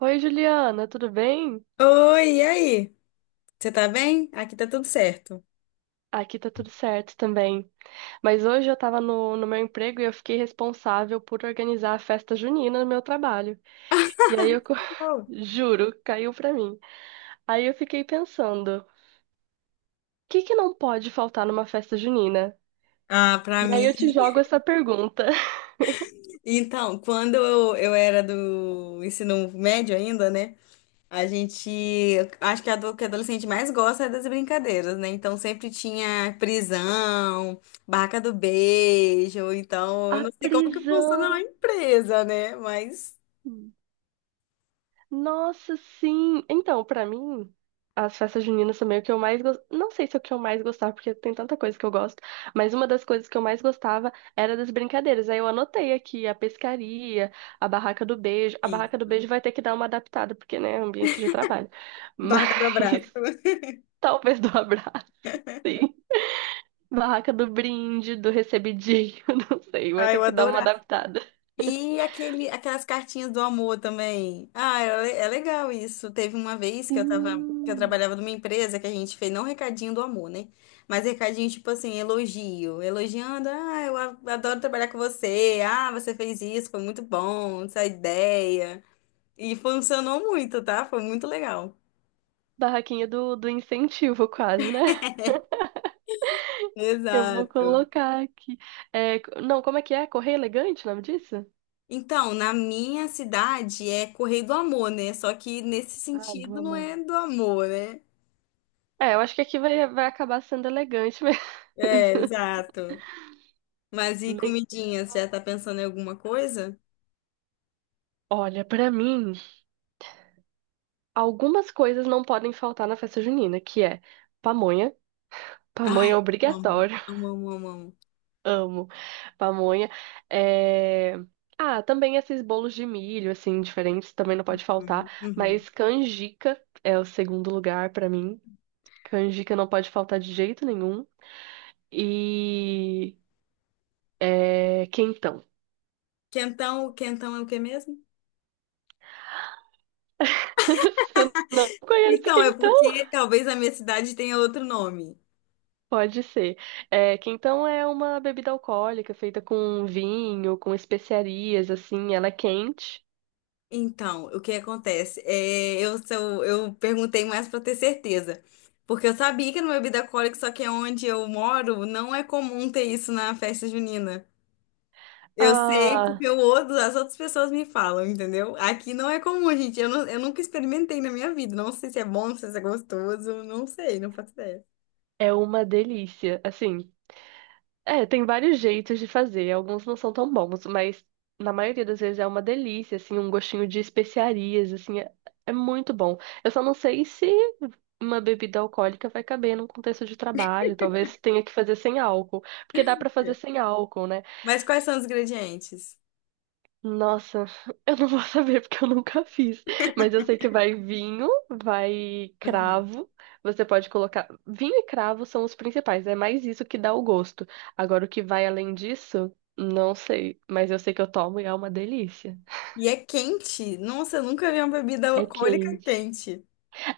Oi, Juliana, tudo bem? Oi, e aí? Você tá bem? Aqui tá tudo certo. Aqui tá tudo certo também. Mas hoje eu tava no meu emprego e eu fiquei responsável por organizar a festa junina no meu trabalho. E aí eu Não. juro, caiu pra mim. Aí eu fiquei pensando, o que que não pode faltar numa festa junina? Ah, pra E aí mim. eu te jogo essa pergunta. Então, quando eu era do ensino médio ainda, né? A gente. Eu acho que a do que adolescente mais gosta é das brincadeiras, né? Então sempre tinha prisão, barraca do beijo. Então, eu A não sei como que funciona na prisão. empresa, né? Mas. Nossa, sim. Então, pra mim, as festas juninas também, o que eu mais gostava. Não sei se é o que eu mais gostava, porque tem tanta coisa que eu gosto, mas uma das coisas que eu mais gostava era das brincadeiras. Aí eu anotei aqui a pescaria, a barraca do beijo. A Sim. barraca do beijo vai ter que dar uma adaptada, porque, né, é um ambiente de trabalho. Mas Barraca do abraço. talvez do abraço, sim. Barraca do brinde, do recebidinho, não sei, vai Ah, ter eu que dar uma adorava. adaptada. E aquelas cartinhas do amor também. Ah, é legal isso. Teve uma vez que eu Sim. trabalhava numa empresa que a gente fez não recadinho do amor, né? Mas recadinho tipo assim, elogiando, ah, eu adoro trabalhar com você. Ah, você fez isso, foi muito bom, essa ideia. E funcionou muito, tá? Foi muito legal. Barraquinha do incentivo, quase, né? Eu vou Exato. colocar aqui. É, não, como é que é? Correr elegante, o nome disso? Então, na minha cidade é Correio do Amor, né? Só que nesse Ah, do sentido não amor. é do amor, né? É, eu acho que aqui vai acabar sendo elegante mesmo. É, exato. Mas e Le- comidinhas? Já tá pensando em alguma coisa? Olha, pra mim, algumas coisas não podem faltar na festa junina, que é pamonha. Pamonha Ai, é amo, obrigatório. amo, amo, amo, amo. Amo pamonha. É, Ah, também esses bolos de milho, assim, diferentes, também não pode Uhum, faltar. uhum. Mas canjica é o segundo lugar pra mim. Canjica não pode faltar de jeito nenhum. e É, quentão. Quentão, quentão é o que mesmo? Você não conhece Então, é quentão? porque talvez a minha cidade tenha outro nome. Pode ser. É, quentão é uma bebida alcoólica feita com vinho, com especiarias, assim, ela é quente. Então, o que acontece? É, eu perguntei mais para ter certeza. Porque eu sabia que era uma bebida alcoólica, só que é onde eu moro não é comum ter isso na festa junina. Eu sei porque Ah, as outras pessoas me falam, entendeu? Aqui não é comum, gente. Eu nunca experimentei na minha vida. Não sei se é bom, não sei se é gostoso. Não sei, não faço ideia. é uma delícia. Assim, é, tem vários jeitos de fazer. Alguns não são tão bons, mas na maioria das vezes é uma delícia, assim, um gostinho de especiarias, é muito bom. Eu só não sei se uma bebida alcoólica vai caber num contexto de trabalho. Talvez tenha que fazer sem álcool, porque dá pra fazer É. sem álcool, né? Mas quais são os ingredientes? Nossa, eu não vou saber porque eu nunca fiz. Mas eu sei que vai vinho, vai Aham. cravo. Você pode colocar. Vinho e cravo são os principais. É mais isso que dá o gosto. Agora, o que vai além disso, não sei. Mas eu sei que eu tomo e é uma delícia. E é quente? Nossa, eu nunca vi uma bebida É alcoólica quente. quente.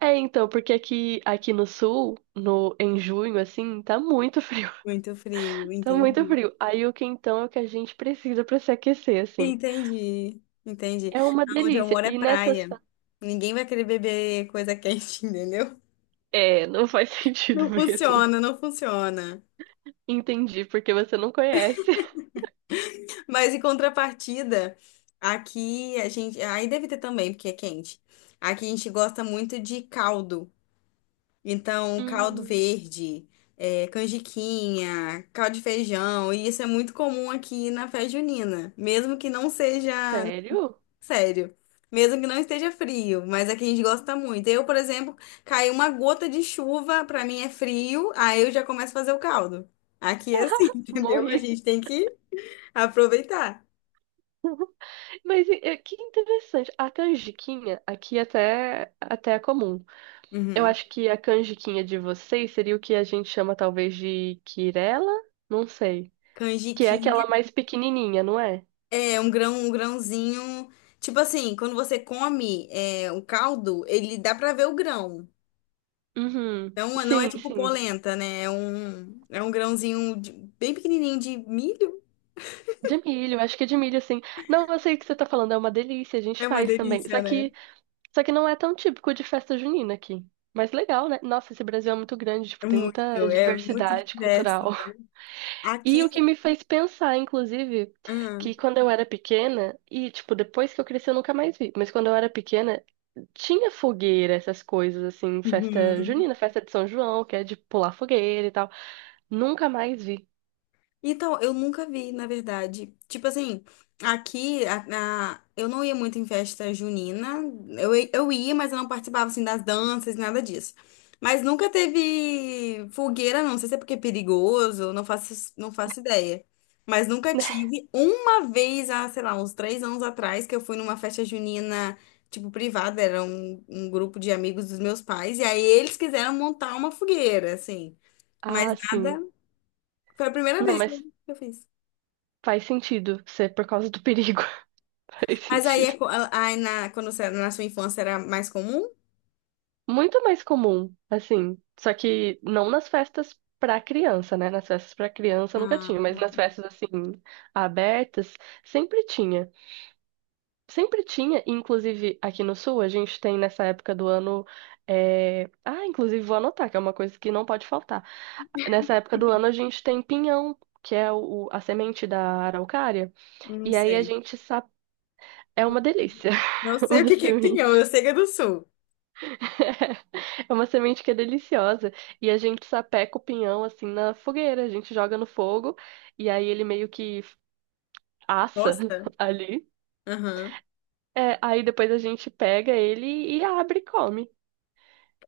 É, então, porque aqui no sul, no, em junho, assim, tá muito frio. Muito frio, Tá muito entendi. frio. Aí o quentão é o que a gente precisa pra se aquecer, assim. Entendi, entendi. É uma Onde eu delícia. moro é E nessas. praia. Ninguém vai querer beber coisa quente, entendeu? É, não faz sentido Não mesmo. funciona, não funciona. Entendi, porque você não conhece. Mas em contrapartida, aqui a gente. Aí deve ter também, porque é quente. Aqui a gente gosta muito de caldo. Então, caldo Uhum. verde, canjiquinha, caldo de feijão. E isso é muito comum aqui na festa junina. Mesmo que não seja. Sério? Sério. Mesmo que não esteja frio, mas aqui a gente gosta muito. Eu, por exemplo, cai uma gota de chuva, pra mim é frio, aí eu já começo a fazer o caldo. Aqui é assim, entendeu? A Morri. gente tem que aproveitar. Mas é, que interessante. A canjiquinha aqui até é comum. Eu Uhum. acho que a canjiquinha de vocês seria o que a gente chama talvez de quirela? Não sei. Que é Canjiquinha aquela mais pequenininha, não é? é um grão, um grãozinho. Tipo assim, quando você come, o caldo, ele dá pra ver o grão. Uhum. Então, não é Sim, tipo sim. polenta, né? É um grãozinho bem pequenininho de milho. De milho, acho que é de milho, sim. Não, eu sei o que você tá falando, é uma delícia, a gente É uma faz também. delícia, né? Só que não é tão típico de festa junina aqui. Mas legal, né? Nossa, esse Brasil é muito grande, tipo, É tem muita muito, é muito diversidade diverso. cultural. E Aqui. o que me fez pensar, inclusive, Ah, que quando eu era pequena, e, tipo, depois que eu cresci eu nunca mais vi, mas quando eu era pequena, tinha fogueira, essas coisas, assim, festa uhum. junina, festa de São João, que é de pular fogueira e tal. Nunca mais vi. Então, eu nunca vi, na verdade. Tipo assim, eu não ia muito em festa junina. Eu ia, mas eu não participava assim das danças, nada disso. Mas nunca teve fogueira, não. Não sei se é porque é perigoso, não faço ideia. Mas nunca tive. Uma vez, há, sei lá, uns 3 anos atrás, que eu fui numa festa junina, tipo, privada, era um grupo de amigos dos meus pais, e aí eles quiseram montar uma fogueira, assim. Mas Ah, nada. sim. Foi a primeira Não, vez que eu mas que eu fiz. faz sentido ser por causa do perigo. Faz Mas aí, sentido. Na sua infância era mais comum? Muito mais comum, assim. Só que não nas festas pra criança, né? Nas festas pra criança nunca Ah, tinha, mas tá. nas festas, assim, abertas, sempre tinha. Sempre tinha, e, inclusive aqui no Sul, a gente tem nessa época do ano. Ah, inclusive vou anotar, que é uma coisa que não pode faltar. Nessa época do ano, a gente tem pinhão, que é o a semente da araucária. Não E aí a sei. gente sabe. É uma delícia, Não sei o uma que que é pinhão, semente. eu sei que é do sul. É uma semente que é deliciosa. E a gente sapeca o pinhão assim na fogueira. A gente joga no fogo e aí ele meio que assa Gosta? ali. Aham. É, aí depois a gente pega ele e abre e come.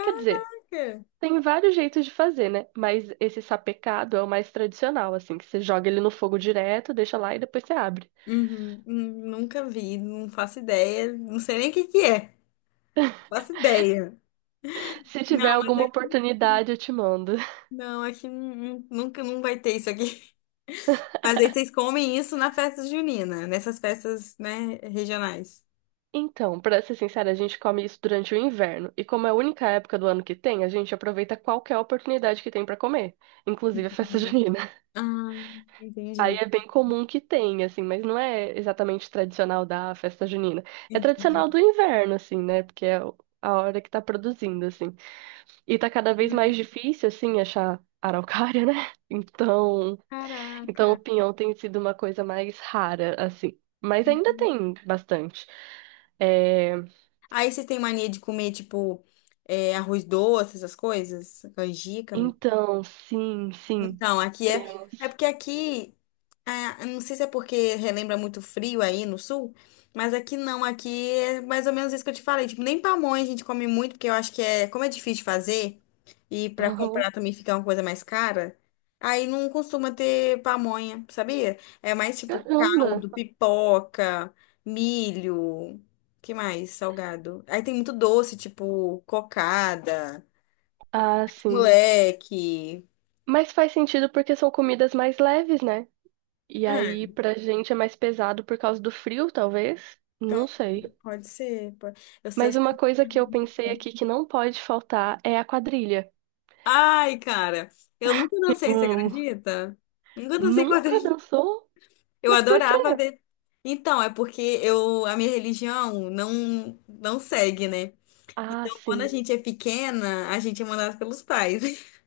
Quer dizer, Por quê? tem vários jeitos de fazer, né? Mas esse sapecado é o mais tradicional, assim, que você joga ele no fogo direto, deixa lá e depois você abre. Uhum. Nunca vi, não faço ideia. Não sei nem o que que é. Não faço ideia. Se tiver Não, mas alguma oportunidade, eu te mando. não, aqui nunca não vai ter isso aqui. Mas aí vocês comem isso na festa junina, nessas festas, né, regionais. Então, pra ser sincera, a gente come isso durante o inverno. E como é a única época do ano que tem, a gente aproveita qualquer oportunidade que tem pra comer, inclusive a festa Entendi. junina. Ah, Aí entendi. é bem comum que tenha, assim, mas não é exatamente tradicional da festa junina. É Entendi. tradicional do inverno, assim, né? Porque é a hora que tá produzindo, assim. E tá cada vez mais difícil, assim, achar araucária, né? Então, então o Caraca. pinhão tem sido uma coisa mais rara, assim. Mas ainda tem bastante. É, Aí vocês têm mania de comer, tipo, arroz doce, essas coisas? Canjica, arroz... Então, sim, Então, aqui é... É temos. porque aqui eu não sei se é porque relembra muito frio aí no sul, mas aqui não, aqui é mais ou menos isso que eu te falei. Tipo, nem pamonha a gente come muito, porque eu acho que como é difícil de fazer e para Aham. comprar também fica uma coisa mais cara, aí não costuma ter pamonha, sabia? É mais tipo Caramba! caldo, pipoca, milho, que mais? Salgado. Aí tem muito doce, tipo cocada, Ah, sim. moleque. Mas faz sentido porque são comidas mais leves, né? E aí, Ah, pra gente é mais pesado por causa do frio, talvez? Não sei. pode ser. Eu sei. Mas uma coisa que eu pensei aqui que não pode faltar é a quadrilha. Ai, cara, eu nunca dancei, você Hum, acredita? Nunca dancei nunca quadrilha. dançou? Eu Mas por quê? adorava ver. Então, é porque a minha religião não segue, né? Ah, Então, quando a sim. gente é pequena, a gente é mandado pelos pais.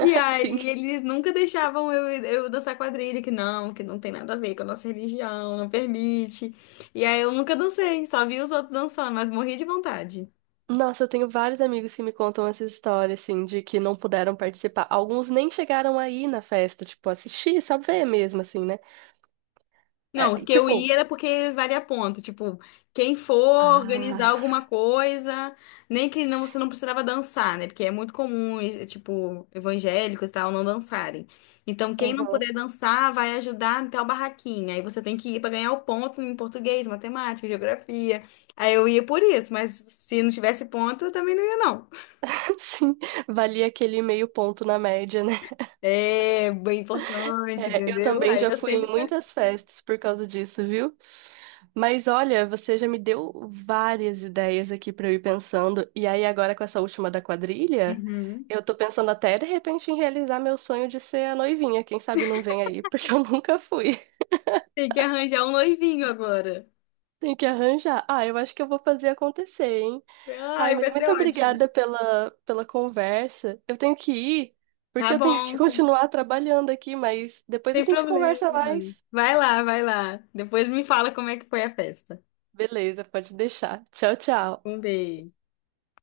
E Sim. aí, eles nunca deixavam eu dançar quadrilha, que não tem nada a ver com a nossa religião, não permite. E aí, eu nunca dancei, só vi os outros dançando, mas morri de vontade. Nossa, eu tenho vários amigos que me contam essa história, assim, de que não puderam participar. Alguns nem chegaram aí na festa, tipo, assistir, só ver mesmo, assim, né? Não, os É, que eu tipo, ia era porque valia ponto. Tipo, quem for organizar ah, alguma coisa, nem que não, você não precisava dançar, né? Porque é muito comum, e, tipo, evangélicos e tal, não dançarem. Então, quem não aham. puder dançar vai ajudar em tal barraquinha. Aí você tem que ir para ganhar o ponto em português, matemática, geografia. Aí eu ia por isso, mas se não tivesse ponto, eu também não ia, não. Sim, valia aquele meio ponto na média, né? É bem importante, É, eu entendeu? também Aí já eu fui em sempre faço. muitas festas por causa disso, viu? Mas olha, você já me deu várias ideias aqui pra eu ir pensando. E aí, agora com essa última da quadrilha, Uhum. eu tô pensando até de repente em realizar meu sonho de ser a noivinha. Quem sabe não vem aí, porque eu nunca fui. Tem que arranjar um noivinho agora. Tem que arranjar. Ah, eu acho que eu vou fazer acontecer, hein? Ai, Ai, mas vai ser muito ótimo. obrigada pela conversa. Eu tenho que ir, porque Tá eu tenho que bom, sem, continuar trabalhando aqui, mas depois a sem gente conversa problema. mais. Vai lá, vai lá. Depois me fala como é que foi a festa. Beleza, pode deixar. Tchau, tchau. Um beijo.